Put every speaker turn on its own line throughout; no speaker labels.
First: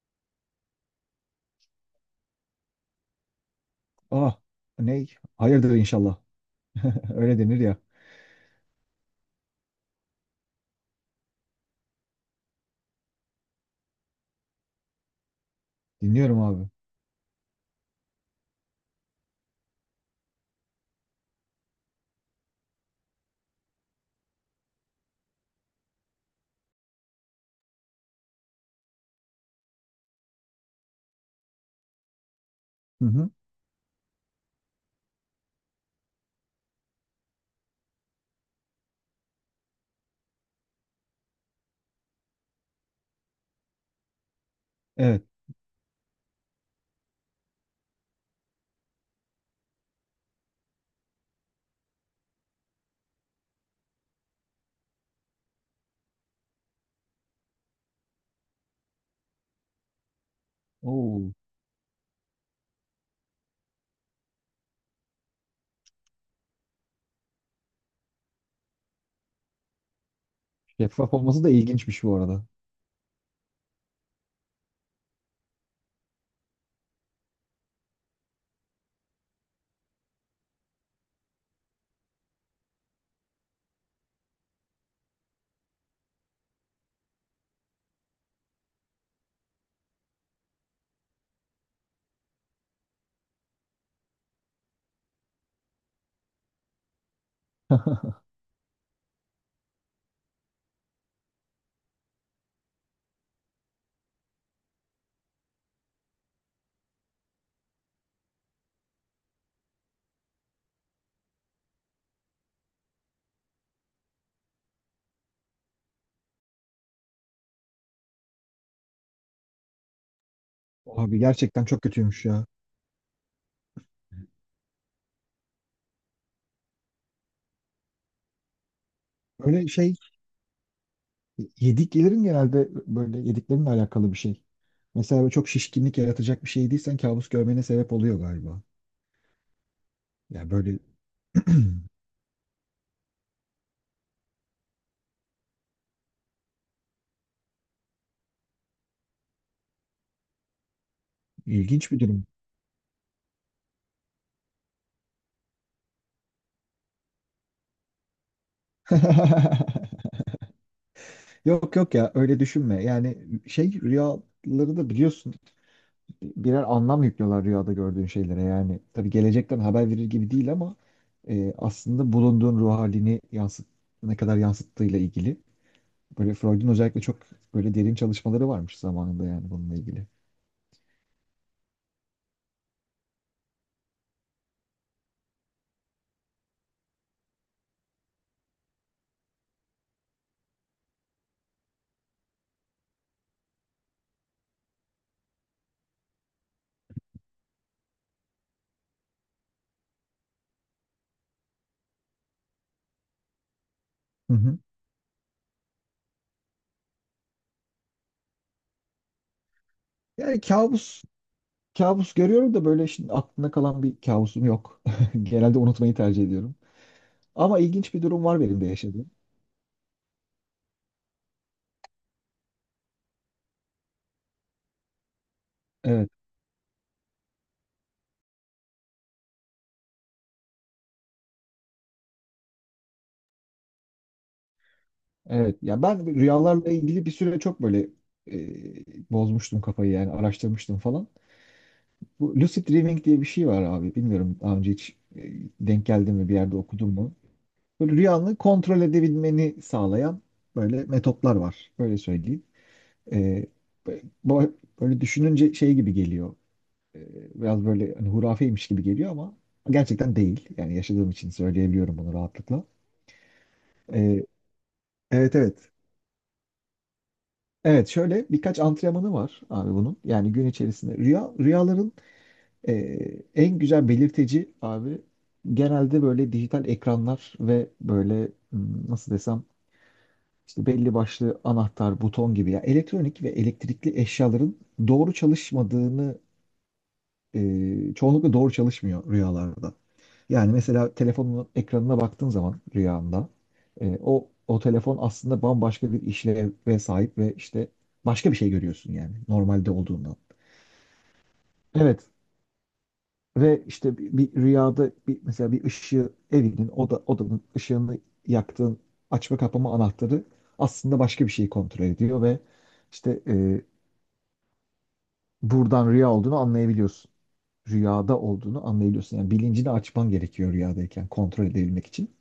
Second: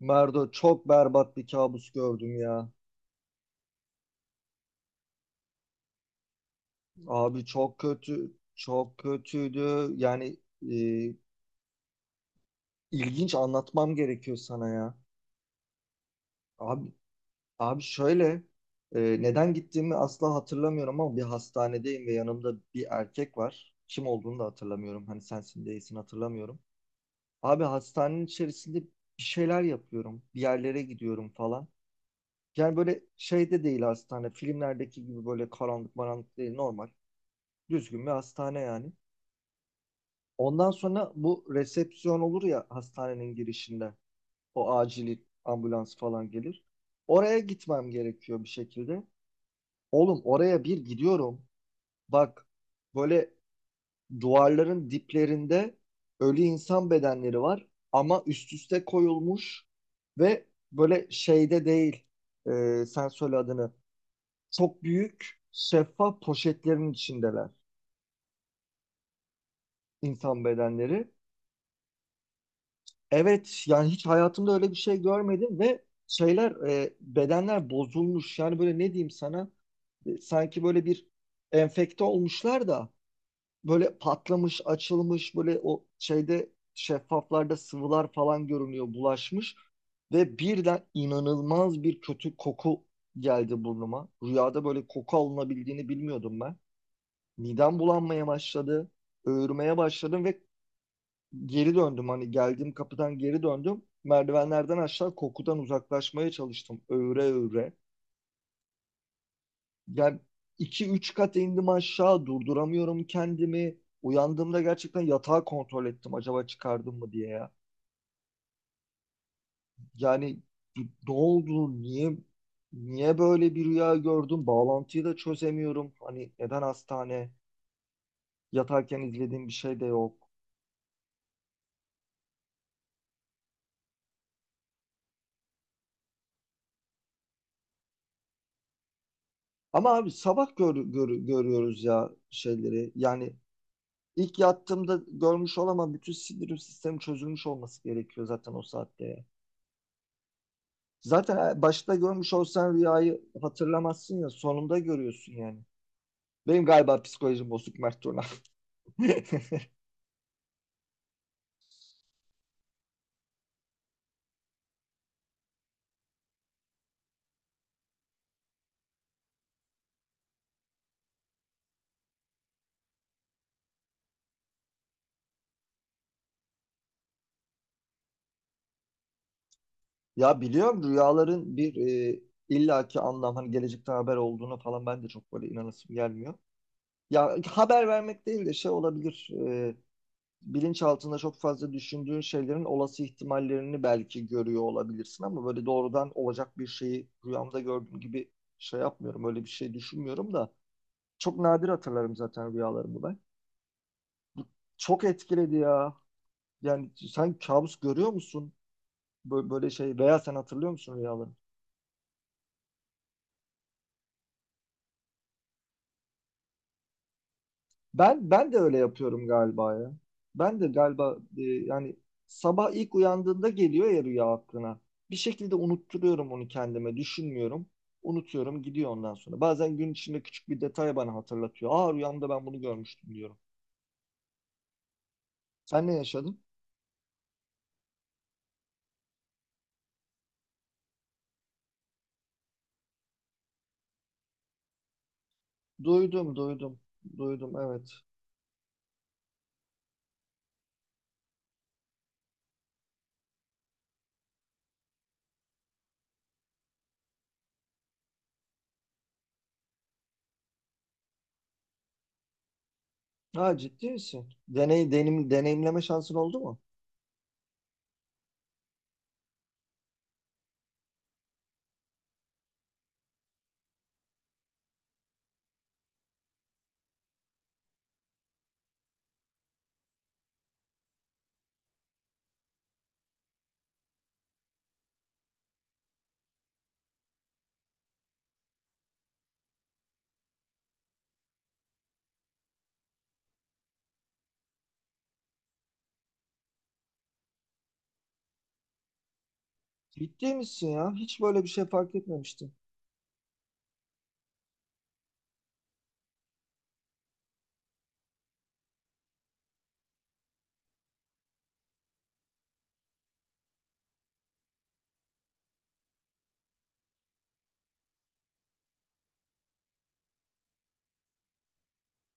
Merdo çok berbat bir kabus gördüm ya.
Ah, ne? Hayırdır inşallah. Öyle
Abi
denir ya.
çok kötü, çok kötüydü. Yani e, ilginç anlatmam gerekiyor sana ya.
Dinliyorum abi.
Abi, abi, şöyle, neden gittiğimi asla hatırlamıyorum ama bir hastanedeyim ve yanımda bir erkek var. Kim olduğunu da hatırlamıyorum. Hani sensin değilsin hatırlamıyorum. Abi hastanenin içerisinde bir şeyler yapıyorum. Bir yerlere gidiyorum falan. Yani
Hı
böyle
hı.
şey de değil hastane. Filmlerdeki gibi böyle karanlık maranlık değil, normal. Düzgün bir hastane yani. Ondan sonra bu resepsiyon olur ya hastanenin girişinde. O acil
Evet.
ambulans falan gelir. Oraya gitmem gerekiyor bir şekilde. Oğlum oraya bir gidiyorum. Bak, böyle duvarların diplerinde ölü insan bedenleri var ama üst üste koyulmuş ve böyle
Oo,
şeyde değil. Sen söyle adını. Çok büyük şeffaf poşetlerin içindeler, insan
şeffaf
bedenleri.
olması da ilginçmiş bu arada.
Evet, yani hiç hayatımda öyle bir şey görmedim ve şeyler, bedenler bozulmuş, yani böyle ne diyeyim sana. Sanki böyle bir enfekte olmuşlar da böyle patlamış, açılmış, böyle o şeyde, şeffaflarda sıvılar falan görünüyor, bulaşmış. Ve birden inanılmaz bir kötü koku geldi burnuma. Rüyada böyle koku alınabildiğini bilmiyordum ben. Midem bulanmaya başladı, öğürmeye başladım ve geri döndüm. Hani geldiğim kapıdan geri döndüm. Merdivenlerden aşağı kokudan uzaklaşmaya çalıştım. Öğre öğre. Yani iki üç kat indim aşağı. Durduramıyorum kendimi. Uyandığımda gerçekten yatağı kontrol ettim. Acaba çıkardım mı diye ya. Yani ne
Abi gerçekten
oldu?
çok
Niye
kötüymüş ya.
niye böyle bir rüya gördüm? Bağlantıyı da çözemiyorum. Hani neden hastane? Yatarken izlediğim bir
Böyle
şey de
şey
yok.
yediklerin genelde böyle yediklerinle alakalı bir şey. Mesela böyle çok şişkinlik yaratacak bir şey yediysen kabus görmene sebep oluyor galiba.
Ama abi
Ya
sabah
böyle
görüyoruz ya şeyleri. Yani İlk yattığımda görmüş olamam. Bütün sindirim sistemi çözülmüş olması gerekiyor zaten o saatte. Zaten
ilginç
başta
bir durum.
görmüş olsan rüyayı hatırlamazsın ya. Sonunda görüyorsun yani. Benim galiba psikolojim bozuk, Mert Turan.
Yok yok ya, öyle düşünme. Yani şey, rüyaları da biliyorsun, birer anlam yüklüyorlar rüyada gördüğün şeylere. Yani tabii gelecekten haber verir gibi değil ama aslında bulunduğun ruh halini yansıt, ne kadar yansıttığıyla ilgili. Böyle Freud'un özellikle çok böyle derin çalışmaları varmış zamanında, yani bununla ilgili.
Ya biliyorum, rüyaların bir illaki anlam, hani gelecekten haber olduğunu falan, ben de çok böyle inanasım gelmiyor. Ya haber vermek değil de şey olabilir. Bilinç altında çok fazla düşündüğün şeylerin olası ihtimallerini belki görüyor olabilirsin ama böyle doğrudan olacak bir şeyi rüyamda gördüğüm gibi şey yapmıyorum. Öyle bir şey düşünmüyorum da çok nadir hatırlarım zaten rüyalarımı ben.
Hı hı.
Çok etkiledi ya. Yani sen kabus görüyor musun? Böyle şey, veya sen
Yani
hatırlıyor musun
kabus
rüyaları?
kabus görüyorum da böyle şimdi aklımda kalan bir kabusum yok. Genelde unutmayı tercih ediyorum. Ama ilginç bir durum
Ben
var
ben
benim
de
de
öyle
yaşadığım.
yapıyorum galiba ya. Ben de galiba yani sabah ilk uyandığında geliyor ya rüya aklına. Bir şekilde
Evet,
unutturuyorum onu kendime, düşünmüyorum. Unutuyorum, gidiyor ondan sonra. Bazen gün içinde küçük bir detay bana hatırlatıyor. Aa, rüyamda ben bunu görmüştüm diyorum.
evet. Ya
Sen ne
ben
yaşadın?
rüyalarla ilgili bir süre çok böyle bozmuştum kafayı, yani araştırmıştım falan. Bu lucid dreaming diye bir şey var abi. Bilmiyorum, daha önce hiç denk geldin mi, bir
Duydum,
yerde
duydum.
okudun mu?
Duydum,
Böyle
evet.
rüyanı kontrol edebilmeni sağlayan böyle metotlar var. Böyle söyleyeyim. E, bu- Böyle düşününce şey gibi geliyor. E, Biraz böyle hani hurafeymiş gibi geliyor ama gerçekten değil. Yani yaşadığım için söyleyebiliyorum bunu rahatlıkla.
Ha, ciddi
E,
misin?
evet.
Deneyimleme şansın oldu mu?
Evet, şöyle birkaç antrenmanı var abi bunun. Yani gün içerisinde rüyaların Ee, en güzel belirteci abi genelde böyle dijital ekranlar ve böyle nasıl desem, işte belli başlı anahtar, buton gibi ya elektronik ve elektrikli eşyaların doğru çalışmadığını, çoğunlukla doğru çalışmıyor rüyalarda. Yani mesela telefonun ekranına baktığın zaman rüyanda o telefon aslında bambaşka bir işleve sahip ve işte başka bir şey görüyorsun yani normalde olduğundan.
Ciddi misin ya? Hiç böyle bir şey fark
Evet.
etmemiştim.
Ve işte bir rüyada bir, mesela bir ışığı evinin odanın ışığını yaktığın açma kapama anahtarı aslında başka bir şeyi kontrol ediyor ve işte buradan rüya olduğunu anlayabiliyorsun. Rüyada olduğunu anlayabiliyorsun. Yani bilincini açman gerekiyor rüyadayken kontrol edebilmek için.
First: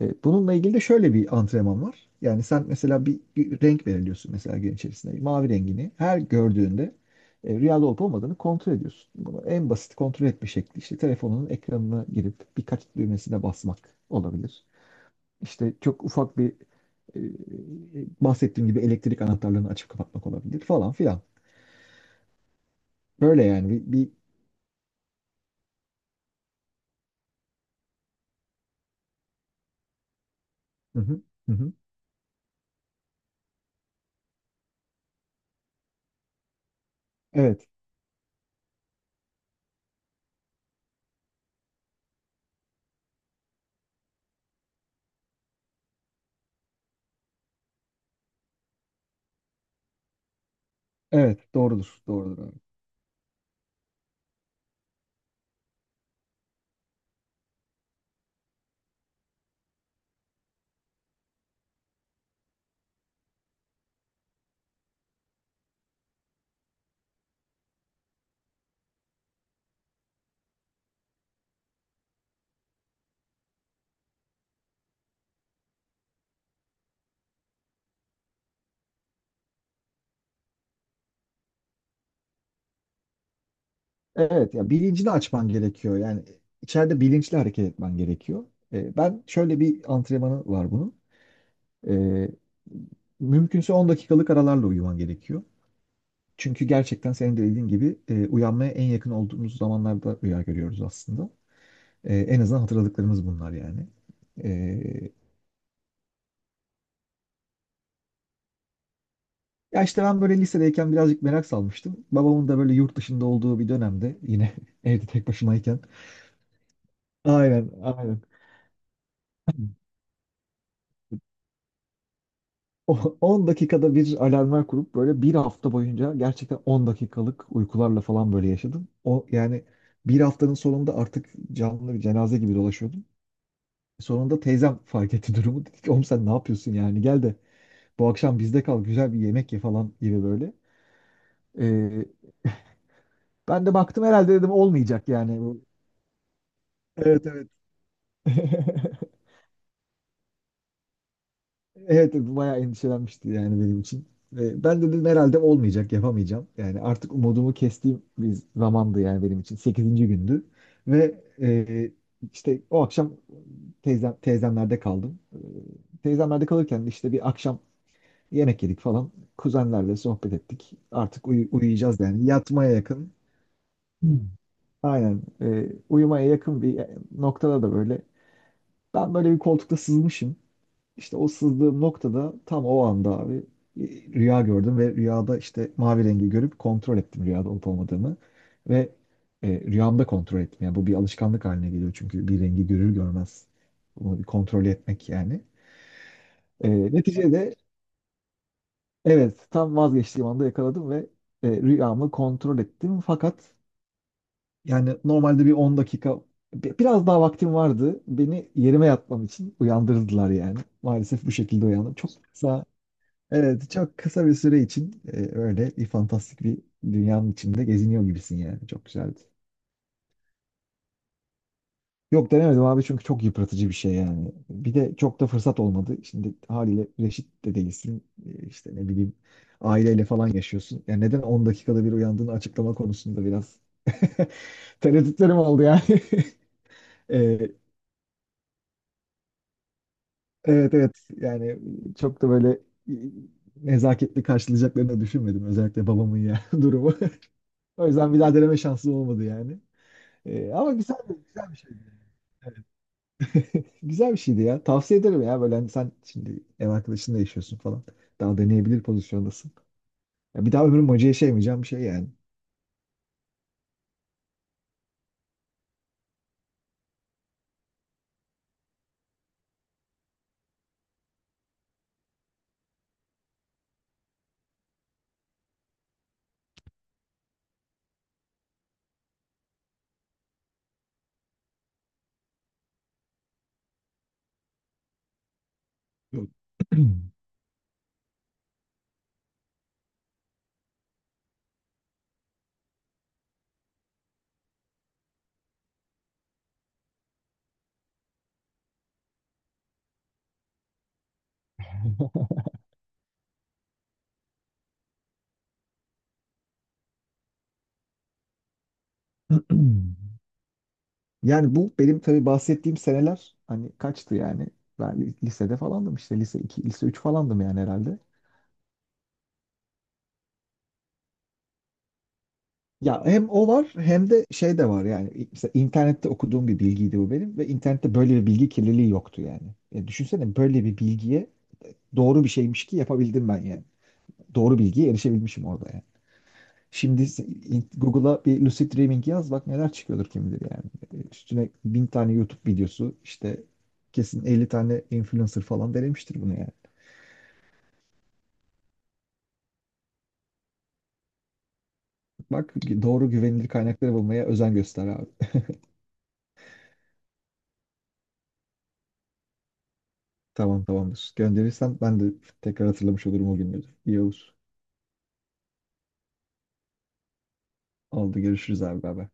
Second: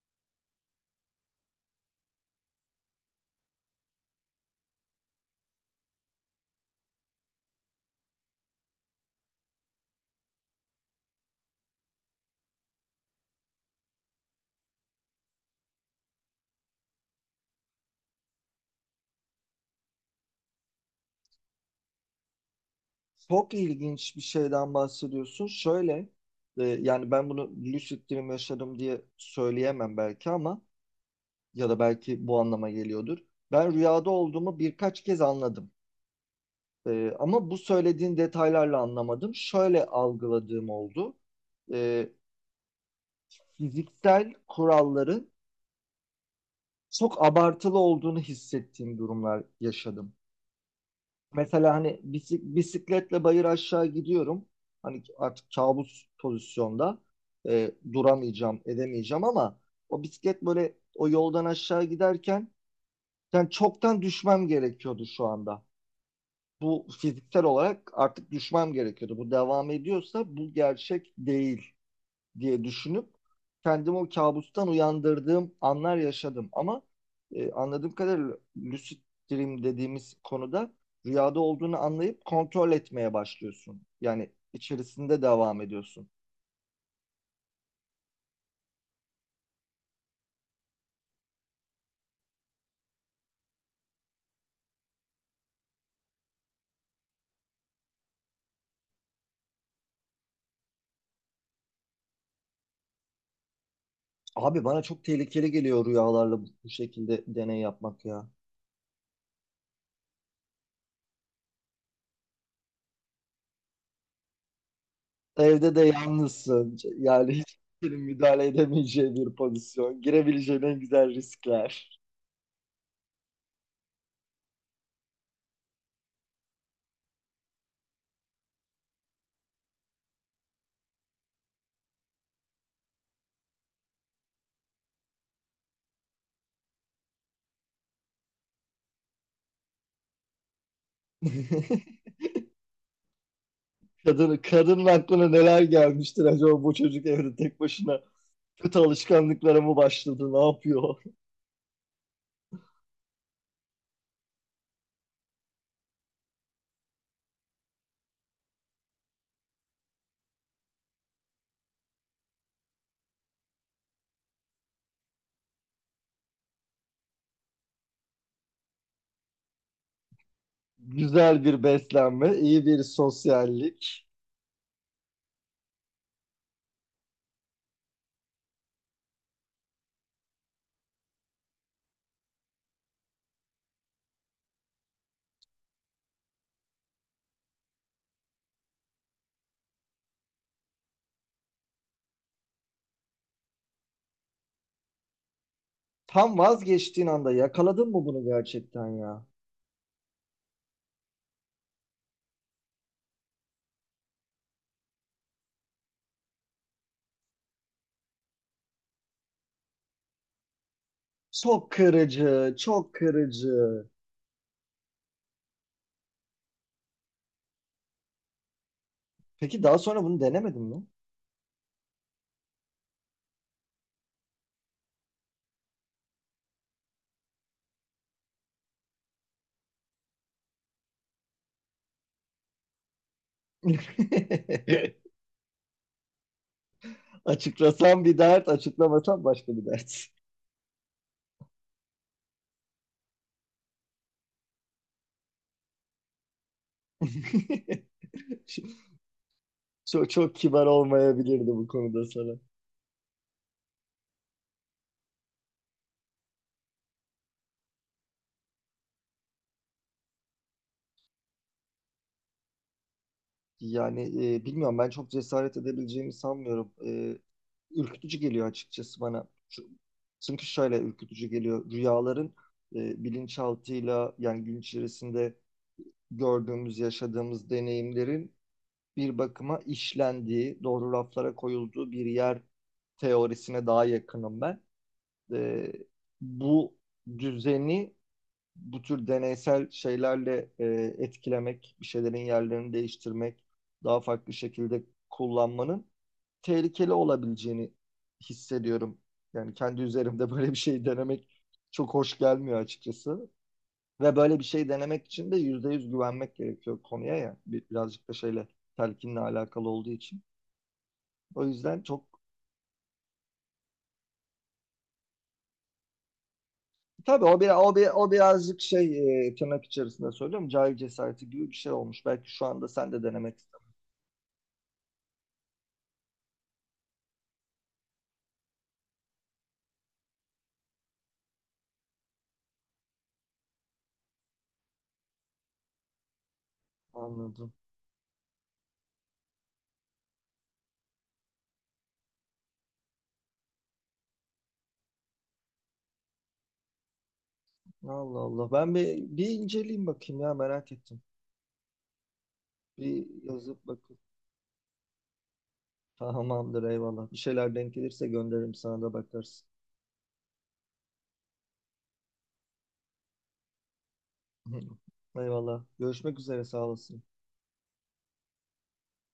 Bununla ilgili de şöyle bir antrenman var. Yani sen mesela bir renk belirliyorsun mesela gün içerisinde. Mavi rengini her gördüğünde rüyada olup olmadığını kontrol ediyorsun. Bunu en basit kontrol etme şekli işte telefonunun ekranına girip birkaç düğmesine basmak olabilir. İşte çok ufak bir e, bahsettiğim gibi elektrik anahtarlarını açıp kapatmak olabilir falan filan. Böyle
Çok
yani bir...
ilginç bir şeyden bahsediyorsun. Şöyle, yani ben bunu lucid dream yaşadım diye söyleyemem belki, ama
Hı hı, hı
ya
hı.
da belki bu anlama geliyordur. Ben rüyada olduğumu birkaç kez anladım. Ama bu
Evet,
söylediğin detaylarla anlamadım. Şöyle algıladığım oldu. E, Fiziksel kuralların çok abartılı olduğunu hissettiğim durumlar yaşadım.
evet,
Mesela hani
doğrudur, doğrudur abi.
bisikletle bayır aşağı gidiyorum. Hani artık kabus pozisyonda duramayacağım, edemeyeceğim ama o bisiklet böyle o yoldan aşağı giderken yani çoktan düşmem gerekiyordu şu anda. Bu fiziksel olarak artık düşmem gerekiyordu. Bu devam ediyorsa bu gerçek değil diye düşünüp kendimi o kabustan uyandırdığım anlar yaşadım. Ama anladığım kadarıyla lucid dream dediğimiz konuda rüyada olduğunu anlayıp kontrol etmeye başlıyorsun. Yani
Evet, ya bilincini
içerisinde
açman
devam
gerekiyor.
ediyorsun.
Yani içeride bilinçli hareket etmen gerekiyor. Ben şöyle bir antrenmanı var bunun. Ee, mümkünse 10 dakikalık aralarla uyuman gerekiyor. Çünkü gerçekten senin de dediğin gibi uyanmaya en yakın olduğumuz zamanlarda rüya görüyoruz aslında. En azından hatırladıklarımız bunlar yani.
Abi bana çok
Ee,
tehlikeli geliyor rüyalarla bu şekilde deney yapmak ya.
ya işte ben böyle lisedeyken birazcık merak salmıştım. Babamın da böyle yurt dışında olduğu bir dönemde yine evde tek
Evde
başımayken.
de yalnızsın. Yani hiç
Aynen,
kimsenin
aynen.
müdahale edemeyeceği bir pozisyon. Girebileceğin en güzel riskler.
10 dakikada bir alarmlar kurup böyle bir hafta boyunca gerçekten 10 dakikalık uykularla falan böyle yaşadım. O yani bir haftanın sonunda artık canlı bir cenaze gibi dolaşıyordum. Sonunda teyzem fark etti durumu. Dedi ki oğlum sen ne yapıyorsun yani, gel de bu akşam bizde kal, güzel bir yemek ye falan gibi böyle. Ee, ben de baktım herhalde,
Kadın,
dedim
kadının
olmayacak
aklına
yani
neler
bu.
gelmiştir acaba, bu çocuk
Evet
evde
evet.
tek başına kötü alışkanlıklara mı başladı? Ne yapıyor?
Evet, bayağı endişelenmişti yani benim için. Ve ben dedim herhalde olmayacak, yapamayacağım. Yani artık umudumu kestiğim bir zamandı yani benim için. Sekizinci gündü. Ve işte o akşam teyzemlerde kaldım. E, teyzemlerde kalırken de işte bir akşam yemek yedik falan. Kuzenlerle sohbet ettik. Artık
Güzel bir
uyuyacağız yani.
beslenme, iyi
Yatmaya
bir
yakın.
sosyallik.
Hmm. Aynen. E, uyumaya yakın bir noktada da böyle. Ben böyle bir koltukta sızmışım. İşte o sızdığım noktada tam o anda abi bir rüya gördüm ve rüyada işte mavi rengi görüp kontrol ettim rüyada olup olmadığını ve rüyamda kontrol ettim. Yani bu bir alışkanlık haline geliyor çünkü bir rengi görür görmez bunu bir kontrol etmek yani.
Tam vazgeçtiğin anda
Neticede
yakaladın mı bunu gerçekten ya?
evet, tam vazgeçtiğim anda yakaladım ve rüyamı kontrol ettim fakat yani normalde bir 10 dakika biraz daha vaktim vardı. Beni yerime yatmam için uyandırdılar yani. Maalesef bu şekilde
Çok
uyandım. Çok
kırıcı,
kısa.
çok
Evet,
kırıcı.
çok kısa bir süre için öyle bir fantastik bir dünyanın içinde geziniyor gibisin yani. Çok güzeldi.
Peki daha sonra bunu denemedin mi?
Yok, denemedim abi çünkü çok yıpratıcı bir şey yani. Bir de çok da fırsat olmadı. Şimdi haliyle reşit de değilsin. E, işte ne bileyim aileyle falan yaşıyorsun. Yani neden 10 dakikada bir uyandığını açıklama konusunda biraz tereddütlerim oldu yani. E,
Açıklasam bir dert, açıklamasam başka bir dert.
evet, yani çok da böyle e, nezaketli karşılayacaklarını da düşünmedim. Özellikle babamın ya durumu. O yüzden bir daha deneme şansım olmadı yani.
Çok kibar
Ama güzel,
olmayabilirdi
güzel bir
bu
şeydi.
konuda sana.
Güzel bir şeydi ya. Tavsiye ederim ya. Böyle hani sen şimdi ev arkadaşınla yaşıyorsun falan. Daha deneyebilir pozisyondasın. Ya bir daha ömrüm acı yaşayamayacağım bir şey yani.
Yani bilmiyorum, ben çok cesaret edebileceğimi sanmıyorum. Ürkütücü geliyor açıkçası bana. Çünkü şöyle ürkütücü geliyor. Rüyaların bilinçaltıyla, yani gün içerisinde gördüğümüz, yaşadığımız deneyimlerin bir bakıma işlendiği, doğru raflara koyulduğu bir yer teorisine daha yakınım ben. E,
Yok.
Bu düzeni bu tür deneysel şeylerle etkilemek, bir şeylerin yerlerini değiştirmek, daha farklı şekilde kullanmanın tehlikeli olabileceğini hissediyorum. Yani kendi üzerimde böyle bir şey denemek çok hoş gelmiyor açıkçası. Ve böyle bir şey denemek için de yüzde yüz güvenmek gerekiyor konuya ya. Birazcık da şeyle, telkinle alakalı olduğu için. O
Yani bu
yüzden
benim
çok.
tabii bahsettiğim seneler hani kaçtı yani. Ben lisede falandım, işte lise 2 lise 3
Tabii
falandım
o bir,
yani
o bir,
herhalde.
o birazcık şey, tırnak içerisinde söylüyorum, cahil cesareti gibi bir şey olmuş. Belki şu anda sen de
Ya hem
denemek
o var
istersin.
hem de şey de var yani, mesela internette okuduğum bir bilgiydi bu benim ve internette böyle bir bilgi kirliliği yoktu yani. Ya düşünsene böyle bir bilgiye, doğru bir şeymiş ki yapabildim ben yani. Doğru bilgiye erişebilmişim orada yani. Şimdi
Anladım.
Google'a bir lucid dreaming yaz, bak neler çıkıyordur kim bilir yani. Üstüne bin tane YouTube videosu işte kesin 50 tane influencer falan denemiştir bunu yani.
Allah Allah. Ben bir inceleyeyim bakayım ya, merak ettim.
Bak,
Bir
doğru güvenilir
yazıp
kaynakları
bakayım.
bulmaya özen göster abi.
Tamamdır, eyvallah. Bir şeyler denk gelirse gönderirim, sana da bakarsın.
Tamam, tamamdır. Gönderirsen ben de tekrar hatırlamış olurum o günleri. İyi olur.
Eyvallah. Görüşmek üzere, sağ olasın.
Oldu, görüşürüz abi baba.